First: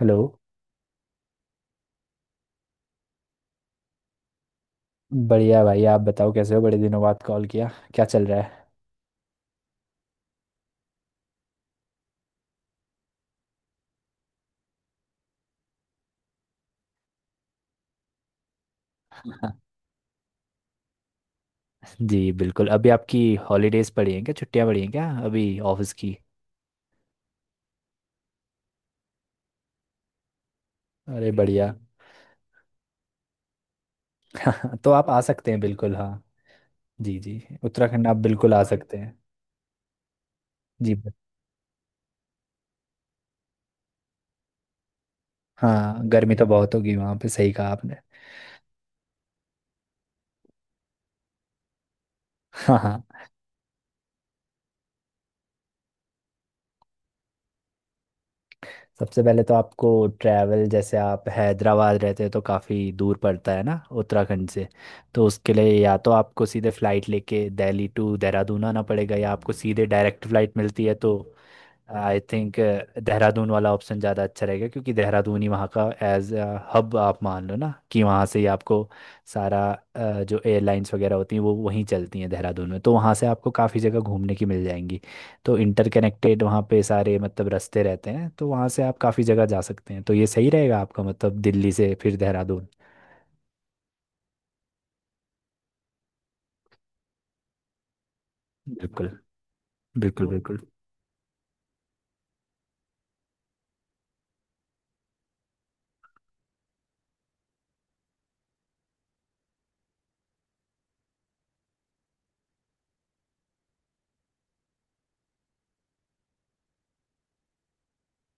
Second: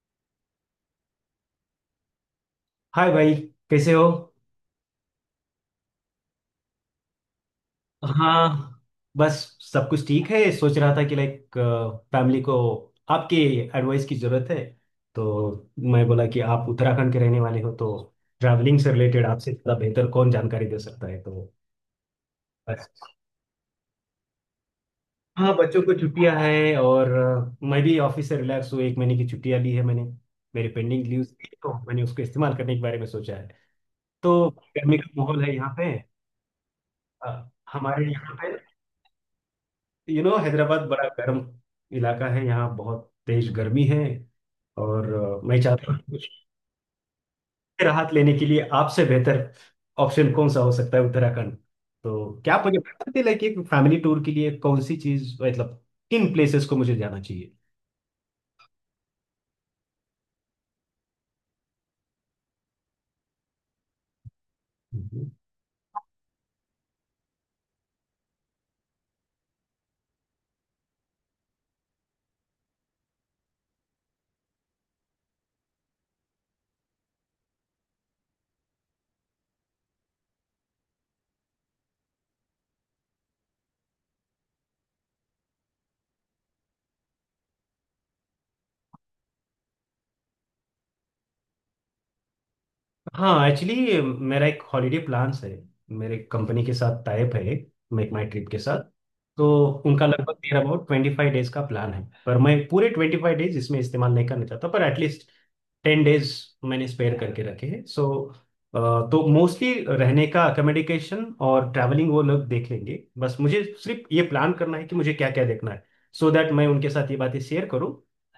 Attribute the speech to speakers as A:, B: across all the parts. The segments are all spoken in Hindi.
A: हेलो।
B: हाय भाई, कैसे हो?
A: बढ़िया भाई, आप बताओ कैसे हो? बड़े दिनों बाद कॉल किया, क्या चल रहा है?
B: हाँ। बस सब कुछ ठीक है। सोच रहा था कि लाइक फैमिली को आपकी एडवाइस की ज़रूरत है। तो मैं बोला कि आप उत्तराखंड के रहने वाले हो, तो ट्रैवलिंग से रिलेटेड आपसे ज़्यादा बेहतर कौन जानकारी दे सकता है। तो
A: जी बिल्कुल।
B: बस।
A: अभी आपकी हॉलीडेज पड़ी हैं क्या, छुट्टियां पड़ी हैं क्या अभी?
B: हाँ, बच्चों
A: ऑफिस
B: को
A: की?
B: छुट्टियां हैं, और मैं भी ऑफिस से रिलैक्स हूँ। एक महीने की छुट्टियां ली है मैंने। मेरे पेंडिंग
A: अरे
B: लीव्स थी, तो
A: बढ़िया।
B: मैंने उसको इस्तेमाल करने के बारे में सोचा है। तो
A: तो
B: गर्मी का
A: आप आ
B: माहौल
A: सकते
B: है
A: हैं,
B: यहाँ पे।
A: बिल्कुल हाँ। जी जी। उत्तराखंड
B: हमारे
A: आप
B: यहाँ पे
A: बिल्कुल आ सकते हैं।
B: You know Hyderabad
A: ji.
B: बड़ा गर्म इलाका है। यहाँ बहुत तेज गर्मी है। और मैं चाहता हूँ
A: हाँ,
B: कुछ
A: गर्मी तो बहुत होगी वहाँ पे, सही कहा आपने।
B: राहत लेने के लिए। आपसे बेहतर ऑप्शन कौन सा हो सकता है उत्तराखंड? तो क्या आप
A: हाँ
B: मुझे
A: हाँ।
B: बता सकते हैं लाइक एक फैमिली टूर के लिए कौन सी चीज, मतलब किन प्लेसेस को मुझे जाना चाहिए?
A: सबसे पहले तो आपको ट्रैवल, जैसे आप हैदराबाद रहते हो तो काफ़ी दूर पड़ता है ना उत्तराखंड से। तो
B: हम्म।
A: उसके लिए या तो आपको सीधे फ़्लाइट लेके दिल्ली टू देहरादून आना पड़ेगा, या आपको सीधे डायरेक्ट फ़्लाइट मिलती है तो आई थिंक देहरादून वाला ऑप्शन ज़्यादा अच्छा रहेगा, क्योंकि देहरादून ही वहाँ का एज हब, आप मान लो ना कि वहाँ से ही आपको सारा जो एयरलाइंस वगैरह होती हैं वो वहीं चलती हैं देहरादून में, तो वहाँ से आपको काफ़ी जगह घूमने की मिल जाएंगी। तो इंटरकनेक्टेड वहाँ पे सारे मतलब रास्ते रहते हैं, तो वहाँ से आप काफ़ी जगह जा सकते हैं, तो ये सही रहेगा आपका मतलब, दिल्ली से फिर देहरादून।
B: हाँ, एक्चुअली मेरा एक हॉलीडे प्लान्स है, मेरे कंपनी के साथ टाइप है, मेक माई ट्रिप के साथ।
A: बिल्कुल,
B: तो उनका
A: बिल्कुल,
B: लगभग नियर
A: बिल्कुल।
B: अबाउट 25 डेज का प्लान है, पर मैं पूरे 25 डेज इसमें इस्तेमाल नहीं करना चाहता, पर एटलीस्ट 10 डेज मैंने स्पेयर करके रखे हैं। सो तो मोस्टली रहने का अकोमोडेशन और ट्रैवलिंग वो लोग देख लेंगे। बस मुझे सिर्फ ये प्लान करना है कि मुझे क्या क्या देखना है। सो दैट मैं उनके साथ ये बातें शेयर करूँ।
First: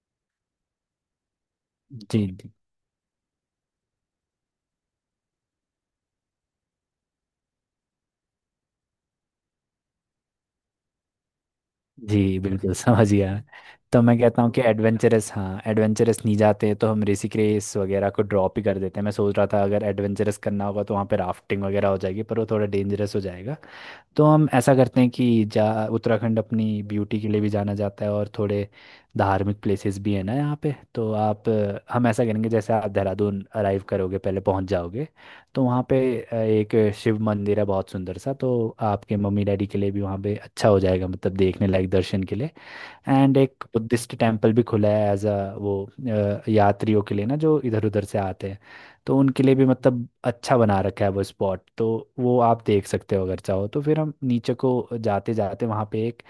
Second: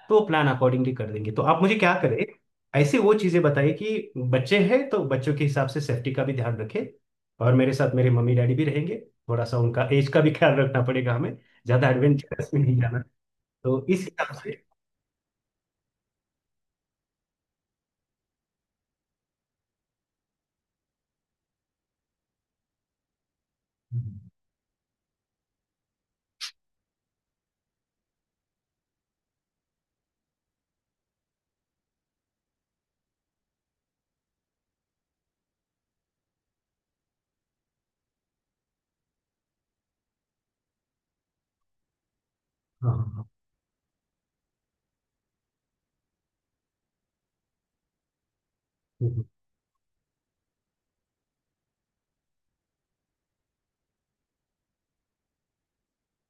B: तो प्लान अकॉर्डिंगली कर देंगे। तो आप मुझे क्या करें,
A: जी जी।
B: ऐसे वो चीज़ें बताइए कि बच्चे हैं, तो बच्चों के हिसाब से सेफ्टी का भी ध्यान रखें। और मेरे साथ मेरे मम्मी डैडी भी रहेंगे, थोड़ा सा उनका एज का भी ख्याल रखना पड़ेगा हमें। ज़्यादा
A: जी
B: एडवेंचरस में
A: बिल्कुल,
B: नहीं जाना।
A: समझ गया।
B: तो इस
A: तो मैं
B: हिसाब
A: कहता हूँ
B: से।
A: कि एडवेंचरस, हाँ एडवेंचरस नहीं जाते तो हम ऋषिकेश वगैरह को ड्रॉप ही कर देते हैं। मैं सोच रहा था अगर एडवेंचरस करना होगा तो वहाँ पे राफ्टिंग वगैरह हो जाएगी, पर वो थोड़ा डेंजरस हो जाएगा। तो हम ऐसा करते हैं कि जा... उत्तराखंड अपनी ब्यूटी के लिए भी जाना जाता है, और थोड़े धार्मिक प्लेसेस भी हैं ना यहाँ पे। तो आप हम ऐसा करेंगे, जैसे आप देहरादून अराइव करोगे पहले, पहुँच जाओगे, तो वहाँ पे एक शिव मंदिर है बहुत सुंदर सा, तो आपके मम्मी डैडी के लिए भी वहाँ पे अच्छा हो जाएगा मतलब, देखने लायक दर्शन के लिए।
B: हाँ, हाँ,
A: एंड एक बुद्धिस्ट टेम्पल भी खुला है एज अ वो, यात्रियों के लिए ना, जो इधर उधर से आते हैं, तो
B: हाँ,
A: उनके लिए भी मतलब अच्छा बना रखा है वो स्पॉट। तो वो आप देख सकते हो अगर चाहो तो। फिर हम नीचे को जाते जाते वहाँ पे एक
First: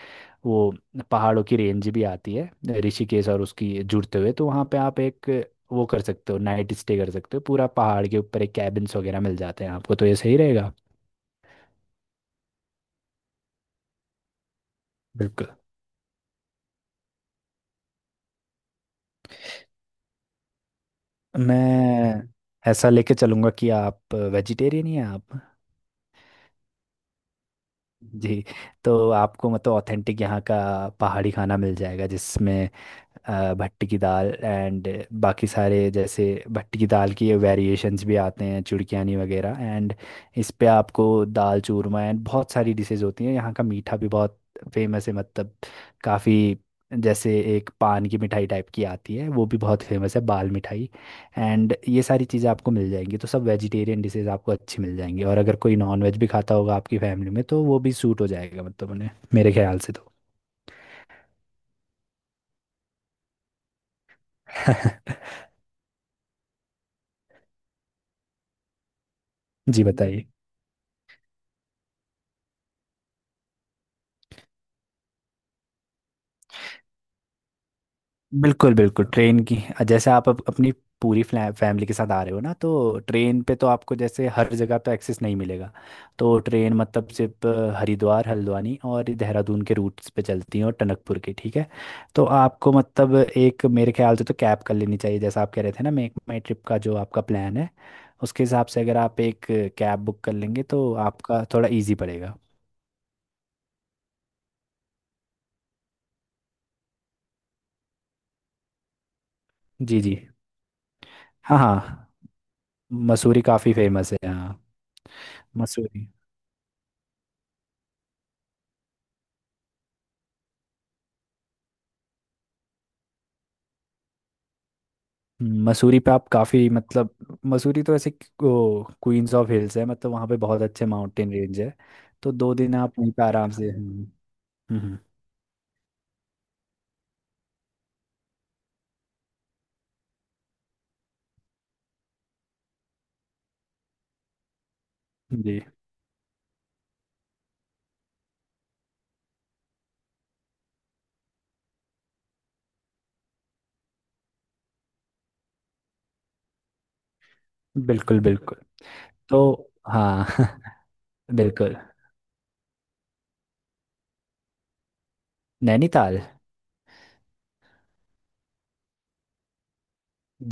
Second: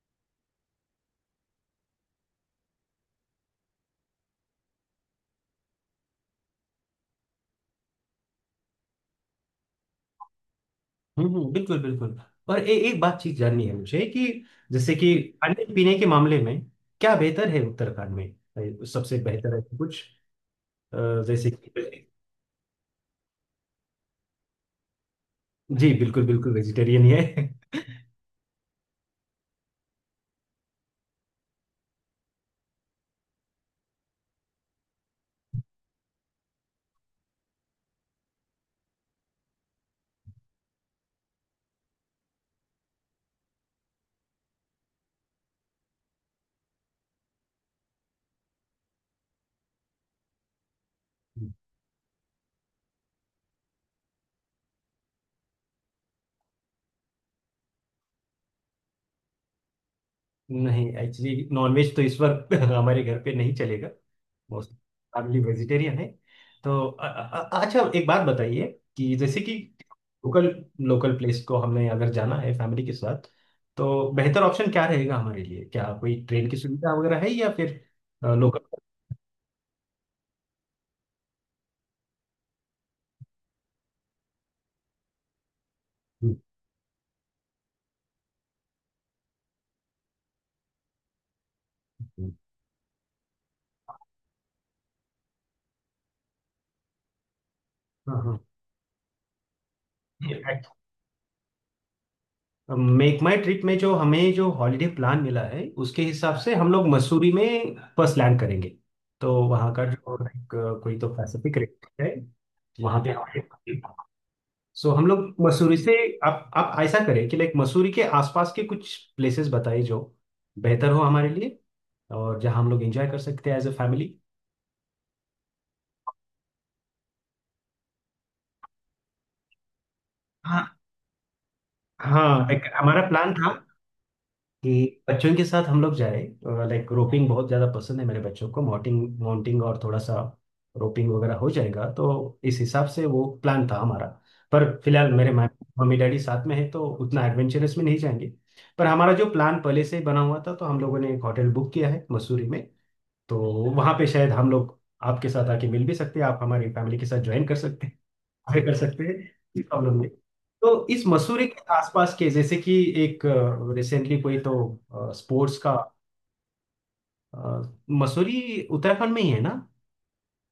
A: वो पहाड़ों की रेंज भी आती है, ऋषिकेश और उसकी जुड़ते हुए, तो वहाँ पे आप एक वो कर सकते हो, नाइट स्टे कर सकते हो पूरा पहाड़ के ऊपर, एक कैबिन्स वगैरह मिल जाते हैं आपको, तो ये सही रहेगा।
B: हम्म, बिल्कुल, बिल्कुल। और एक बात चीज जाननी है मुझे कि, जैसे कि
A: बिल्कुल।
B: खाने पीने के मामले में क्या बेहतर है उत्तराखंड में? सबसे बेहतर है तो कुछ अ, जैसे कि।
A: मैं ऐसा लेके चलूंगा कि आप वेजिटेरियन ही हैं आप?
B: जी, बिल्कुल बिल्कुल वेजिटेरियन ही है।
A: जी। तो आपको मतलब ऑथेंटिक यहाँ का पहाड़ी खाना मिल जाएगा, जिसमें भट्टी की दाल एंड बाकी सारे, जैसे भट्टी की दाल की वेरिएशंस भी आते हैं, चुड़कियानी वगैरह, एंड इस पे आपको दाल चूरमा एंड बहुत सारी डिशेज होती हैं। यहाँ का मीठा भी बहुत फेमस है मतलब, काफ़ी, जैसे एक पान की मिठाई टाइप की आती है वो भी बहुत फेमस है, बाल मिठाई। एंड ये सारी चीज़ें आपको मिल जाएंगी, तो सब वेजिटेरियन डिशेज आपको अच्छी मिल जाएंगी। और अगर कोई नॉन वेज भी खाता होगा आपकी फैमिली में तो वो भी सूट हो जाएगा मतलब उन्हें, मेरे ख्याल से तो।
B: नहीं, एक्चुअली नॉनवेज तो इस वक्त हमारे घर पे नहीं चलेगा। मोस्ट फैमिली वेजिटेरियन है। तो अच्छा, एक बात बताइए कि जैसे कि
A: जी बताइए।
B: लोकल लोकल प्लेस को हमने अगर जाना है फैमिली के साथ, तो बेहतर ऑप्शन क्या रहेगा हमारे लिए? क्या कोई ट्रेन की सुविधा वगैरह है, या फिर
A: बिल्कुल
B: लोकल।
A: बिल्कुल, ट्रेन की। जैसे आप अपनी पूरी फैमिली के साथ आ रहे हो ना, तो ट्रेन पे तो आपको जैसे हर जगह पे एक्सेस नहीं मिलेगा। तो ट्रेन मतलब सिर्फ हरिद्वार, हल्द्वानी और देहरादून के रूट्स पे चलती हैं, और टनकपुर की, ठीक है। तो आपको मतलब एक मेरे ख्याल से तो कैब कर लेनी चाहिए, जैसा आप कह रहे थे ना, मेक माई ट्रिप का जो आपका प्लान है,
B: हाँ,
A: उसके हिसाब से अगर आप एक कैब बुक कर
B: हाँ।
A: लेंगे तो आपका थोड़ा इजी पड़ेगा।
B: मेक माई ट्रिप में जो हॉलीडे प्लान मिला है, उसके हिसाब से हम लोग मसूरी में फर्स्ट लैंड करेंगे। तो वहाँ का
A: जी जी।
B: जो लाइक कोई तो पैसिफिक
A: हाँ हाँ,
B: रेट है जी वहाँ पे जी
A: मसूरी काफ़ी
B: हमारे।
A: फेमस है, हाँ।
B: सो हम लोग मसूरी से,
A: मसूरी।
B: आप ऐसा करें कि लाइक मसूरी के आसपास के कुछ प्लेसेस बताइए जो बेहतर हो हमारे लिए, और जहाँ हम लोग एंजॉय कर सकते हैं एज अ फैमिली।
A: मसूरी पे आप काफ़ी मतलब, मसूरी तो ऐसे क्वींस ऑफ हिल्स है, मतलब वहाँ पे बहुत
B: हाँ,
A: अच्छे माउंटेन रेंज है। तो
B: हाँ।
A: दो
B: एक
A: दिन आप
B: हमारा
A: वहीं पे
B: प्लान
A: आराम
B: था
A: से, हम्म,
B: कि बच्चों के साथ हम लोग जाए लाइक, रोपिंग बहुत ज़्यादा पसंद है मेरे बच्चों को, माउंटिंग माउंटिंग और थोड़ा सा रोपिंग वगैरह हो जाएगा, तो इस हिसाब से वो प्लान था हमारा। पर फिलहाल मेरे
A: जी
B: मम्मी डैडी साथ में है, तो उतना एडवेंचरस में नहीं जाएंगे। पर हमारा जो प्लान पहले से ही बना हुआ था, तो हम लोगों ने एक होटल बुक किया है मसूरी में। तो वहाँ पे शायद हम लोग आपके साथ आके मिल भी सकते हैं। आप हमारी फैमिली के साथ ज्वाइन कर सकते,
A: बिल्कुल बिल्कुल,
B: आगे कर सकते हैं।
A: तो
B: कोई प्रॉब्लम नहीं।
A: हाँ।
B: तो इस मसूरी के
A: बिल्कुल।
B: आसपास के जैसे कि एक रिसेंटली कोई तो स्पोर्ट्स का
A: नैनीताल।
B: अ, मसूरी उत्तराखंड में ही है ना?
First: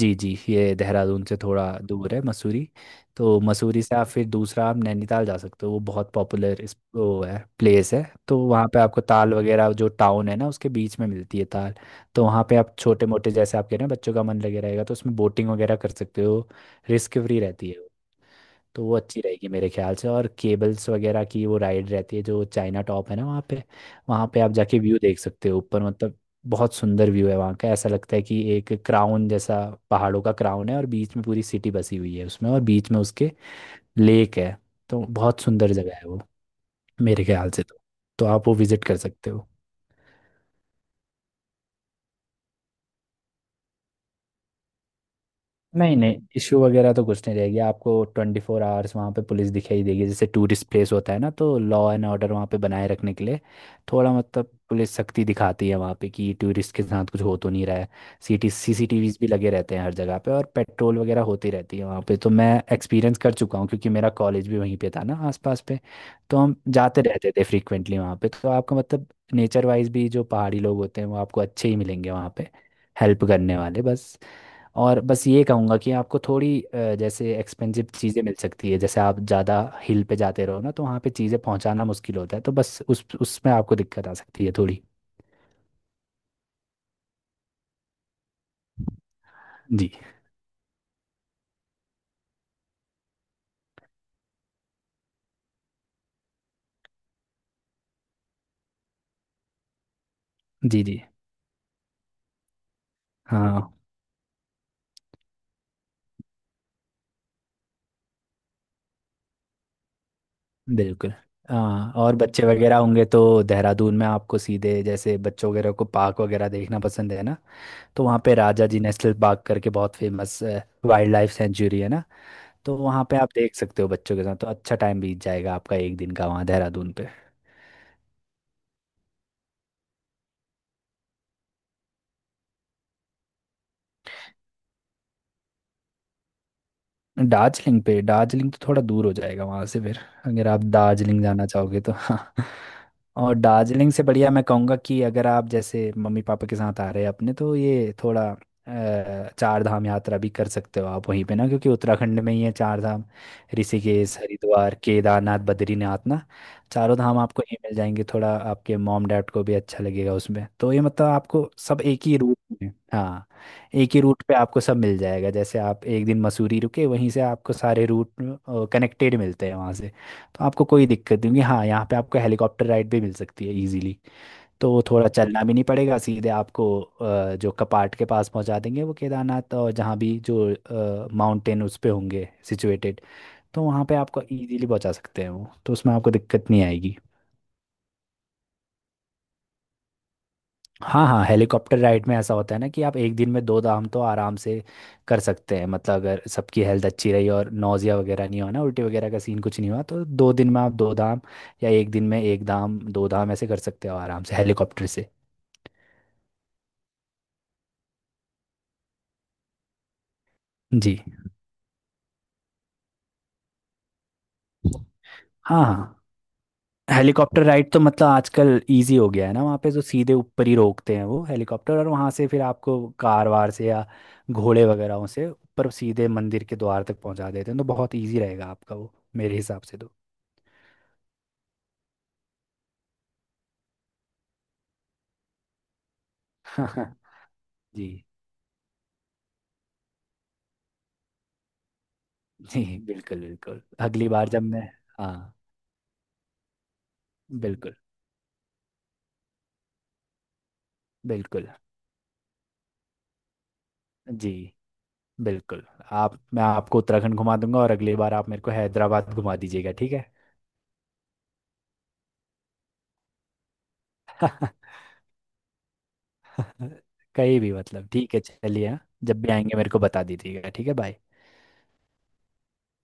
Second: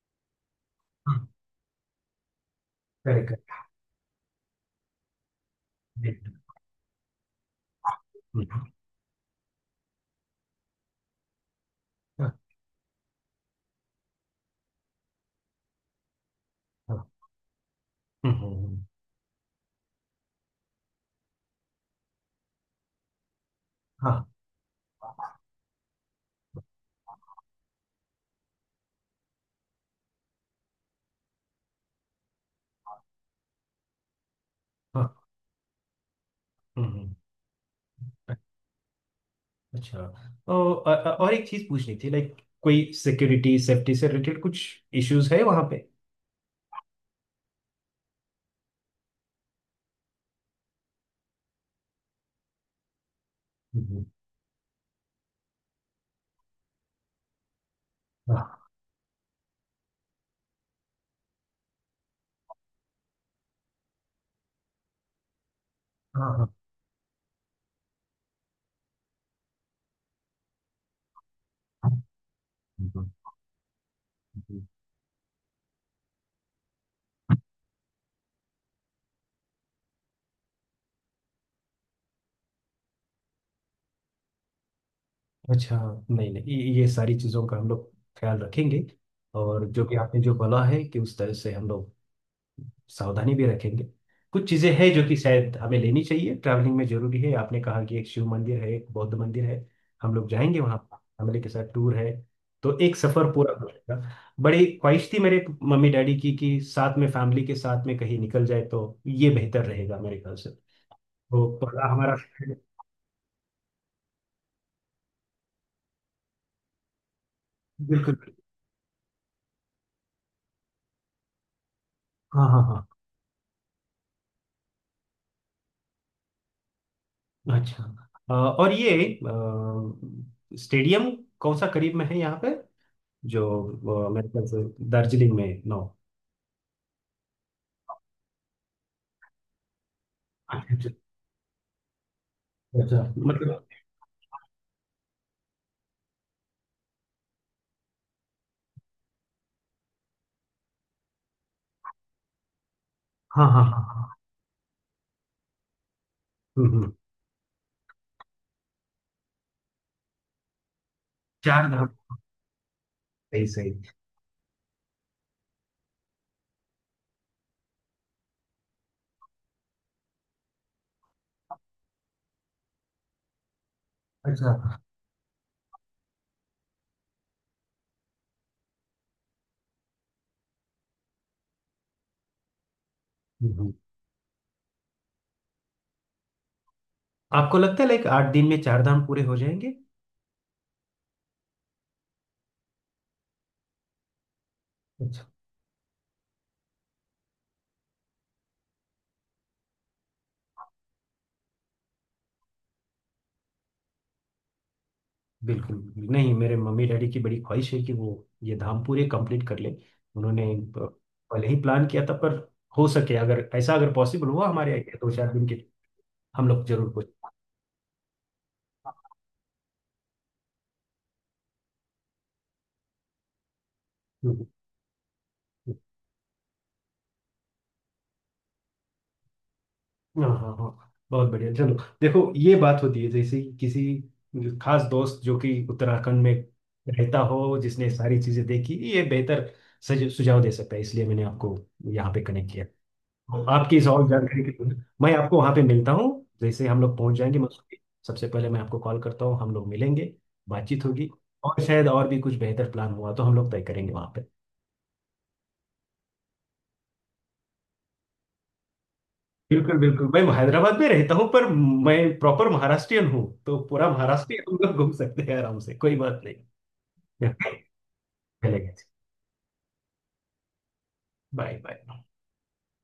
A: जी जी, ये देहरादून
B: हाँ,
A: से थोड़ा दूर है मसूरी। तो
B: करेक्ट,
A: मसूरी से आप फिर दूसरा आप नैनीताल जा सकते हो, वो बहुत
B: करेक्ट।
A: पॉपुलर इस वो है, प्लेस है। तो
B: हम्म,
A: वहाँ पे आपको ताल वगैरह, जो टाउन है ना उसके बीच में मिलती है ताल। तो
B: हाँ,
A: वहाँ पे आप छोटे मोटे, जैसे आप कह रहे हैं बच्चों का मन लगे रहेगा, तो उसमें बोटिंग वगैरह कर सकते हो।
B: हाँ।
A: रिस्क फ्री रहती है,
B: हम्म।
A: तो वो अच्छी रहेगी मेरे ख्याल से। और केबल्स वगैरह की वो राइड रहती है, जो चाइना टॉप है ना वहाँ पे।
B: हाँ,
A: वहाँ पे आप जाके व्यू देख सकते हो ऊपर, मतलब बहुत सुंदर व्यू है वहाँ का। ऐसा लगता है कि एक क्राउन जैसा, पहाड़ों का क्राउन है और बीच में पूरी सिटी बसी हुई है उसमें, और बीच में उसके लेक है। तो
B: हाँ।
A: बहुत सुंदर जगह है वो
B: हम्म।
A: मेरे ख्याल से तो आप वो विजिट कर सकते हो।
B: अच्छा, और और एक चीज पूछनी थी लाइक, कोई सिक्योरिटी सेफ्टी से रिलेटेड कुछ इश्यूज है वहां पे?
A: नहीं नहीं, इशू वगैरह तो कुछ नहीं रहेगी आपको। 24 आवर्स वहाँ पे पुलिस दिखाई देगी, जैसे टूरिस्ट प्लेस होता है ना, तो लॉ एंड ऑर्डर वहाँ पे बनाए रखने के लिए
B: हम्म,
A: थोड़ा मतलब पुलिस सख्ती दिखाती है वहाँ पे, कि टूरिस्ट के साथ कुछ हो तो नहीं रहा है। सीटी
B: हाँ,
A: सीसीटीवीज भी लगे रहते हैं हर जगह पे, और पेट्रोल वगैरह होती रहती है वहाँ पे। तो मैं एक्सपीरियंस कर चुका हूँ, क्योंकि मेरा कॉलेज भी वहीं पे था ना आसपास पे।
B: हाँ,
A: तो
B: हाँ,
A: हम जाते रहते थे फ्रीक्वेंटली वहाँ पे। तो आपका मतलब नेचर वाइज भी, जो पहाड़ी लोग होते हैं वो आपको अच्छे ही
B: हाँ,
A: मिलेंगे वहाँ पे, हेल्प करने वाले, बस।
B: हाँ।
A: और बस ये कहूँगा कि आपको थोड़ी जैसे एक्सपेंसिव चीज़ें मिल सकती है, जैसे आप ज़्यादा हिल पे जाते रहो ना, तो वहाँ पे चीज़ें पहुँचाना मुश्किल होता है, तो बस उस उसमें आपको दिक्कत आ सकती है थोड़ी।
B: अच्छा, नहीं नहीं, ये सारी चीज़ों का हम लोग ख्याल रखेंगे। और जो
A: जी
B: कि आपने जो बोला है कि उस तरह से हम लोग सावधानी भी रखेंगे। कुछ चीज़ें हैं जो कि शायद हमें लेनी चाहिए, ट्रैवलिंग में जरूरी है। आपने कहा कि एक शिव मंदिर है, एक बौद्ध मंदिर है। हम लोग जाएंगे वहाँ,
A: जी। जी
B: फैमिली के साथ टूर है, तो एक सफ़र पूरा
A: हाँ
B: हो जाएगा। बड़ी ख्वाहिश थी मेरे मम्मी डैडी की कि साथ में फैमिली के साथ में कहीं निकल जाए, तो ये बेहतर रहेगा मेरे ख्याल से।
A: बिल्कुल।
B: तो पर
A: हाँ
B: हमारा।
A: और बच्चे वगैरह होंगे तो देहरादून में आपको सीधे, जैसे बच्चों वगैरह को पार्क वगैरह देखना पसंद है ना, तो
B: बिल्कुल,
A: वहाँ पे राजा जी नेशनल पार्क करके बहुत फेमस वाइल्ड लाइफ सेंचुरी है ना।
B: हाँ, हाँ,
A: तो
B: हाँ।
A: वहाँ पे आप देख सकते हो बच्चों के साथ तो अच्छा टाइम बीत जाएगा आपका, एक दिन का वहाँ देहरादून पे।
B: अच्छा, और ये स्टेडियम कौन सा करीब में है यहाँ पे जो मेरे ख्याल से दार्जिलिंग में है। नो।
A: दार्जिलिंग पे, दार्जिलिंग तो थोड़ा दूर हो जाएगा वहां से फिर। अगर आप
B: अच्छा,
A: दार्जिलिंग जाना चाहोगे तो हाँ।
B: अच्छा।
A: और
B: मतलब,
A: दार्जिलिंग से बढ़िया मैं कहूँगा कि अगर आप जैसे मम्मी पापा के साथ आ रहे हैं अपने, तो ये थोड़ा चार धाम यात्रा भी कर सकते हो आप वहीं पे ना, क्योंकि उत्तराखंड में ही है चार धाम,
B: हाँ, हाँ, हाँ, हाँ,
A: ऋषिकेश, हरिद्वार, केदारनाथ, बद्रीनाथ ना।
B: हम्म,
A: चारों धाम आपको ये मिल जाएंगे, थोड़ा आपके मॉम डैड को भी अच्छा लगेगा उसमें, तो ये मतलब आपको
B: चार
A: सब
B: धाम।
A: एक ही रूट में, हाँ।
B: सही, सही।
A: एक ही रूट पे आपको सब मिल जाएगा, जैसे आप एक दिन मसूरी रुके, वहीं से आपको सारे रूट कनेक्टेड मिलते हैं वहाँ से। तो आपको कोई दिक्कत नहीं होगी, हाँ। यहाँ पे आपको हेलीकॉप्टर राइड भी मिल सकती है इजीली।
B: अच्छा।
A: तो वो थोड़ा चलना भी नहीं पड़ेगा, सीधे आपको जो कपाट के पास पहुँचा देंगे वो, केदारनाथ और जहाँ भी जो माउंटेन उस पे होंगे सिचुएटेड,
B: हम्म,
A: तो
B: हम्म।
A: वहाँ पे आपको इजीली पहुँचा सकते हैं वो। तो उसमें आपको दिक्कत नहीं आएगी।
B: आपको लगता है लाइक 8 दिन में चार धाम पूरे हो जाएंगे?
A: हाँ हाँ, हेलीकॉप्टर राइड में ऐसा होता है ना कि आप एक दिन में दो धाम तो आराम से कर
B: अच्छा,
A: सकते हैं, मतलब अगर सबकी हेल्थ अच्छी रही और नौजिया वगैरह नहीं हुआ ना, उल्टी वगैरह का सीन कुछ नहीं हुआ, तो 2 दिन में आप दो धाम या एक दिन में एक धाम दो धाम ऐसे कर सकते हो आराम से हेलीकॉप्टर से।
B: बिल्कुल बिल्कुल। नहीं, मेरे मम्मी डैडी की बड़ी ख्वाहिश है कि वो ये धाम पूरे कंप्लीट कर ले। उन्होंने
A: जी।
B: पहले ही प्लान किया था। पर हो सके, अगर ऐसा, अगर पॉसिबल हुआ हमारे यहाँ दो चार दिन के,
A: हाँ हाँ,
B: हम लोग जरूर
A: हेलीकॉप्टर राइड तो मतलब आजकल इजी हो गया है ना वहाँ पे, तो सीधे ऊपर ही रोकते हैं वो हेलीकॉप्टर, और वहाँ से फिर आपको कार वार से या
B: कुछ।
A: घोड़े वगैरह से ऊपर सीधे मंदिर के द्वार तक पहुँचा देते हैं। तो बहुत इजी रहेगा आपका वो मेरे हिसाब से
B: हाँ, हाँ, हाँ, बहुत बढ़िया। चलो, देखो ये बात होती है जैसे कि किसी खास दोस्त जो कि उत्तराखंड में
A: तो।
B: रहता हो,
A: जी
B: जिसने सारी चीजें देखी, ये बेहतर सुझाव दे सकता है। इसलिए मैंने आपको यहाँ पे कनेक्ट
A: जी,
B: किया।
A: बिल्कुल
B: तो
A: बिल्कुल।
B: आपकी इस और
A: अगली बार
B: जानकारी
A: जब
B: के
A: मैं...
B: लिए मैं
A: हाँ,
B: आपको वहाँ पे मिलता हूँ। जैसे हम लोग पहुँच जाएंगे
A: बिल्कुल
B: मसूरी, सबसे पहले मैं आपको कॉल करता हूँ। हम लोग मिलेंगे, बातचीत होगी।
A: बिल्कुल।
B: और शायद और भी कुछ बेहतर प्लान हुआ, तो हम लोग तय करेंगे वहाँ पे।
A: जी बिल्कुल। आप, मैं आपको उत्तराखंड घुमा दूंगा और अगली बार आप मेरे को हैदराबाद घुमा दीजिएगा,
B: बिल्कुल
A: ठीक है?
B: बिल्कुल। मैं हैदराबाद में रहता हूँ, पर मैं प्रॉपर महाराष्ट्रियन हूँ, तो पूरा महाराष्ट्र ही हम लोग घूम सकते हैं आराम से। कोई बात नहीं।
A: कहीं भी मतलब, ठीक है चलिए
B: चलेगा।
A: हाँ। जब भी आएंगे मेरे को बता दीजिएगा, ठीक है? बाय।
B: Bye, bye.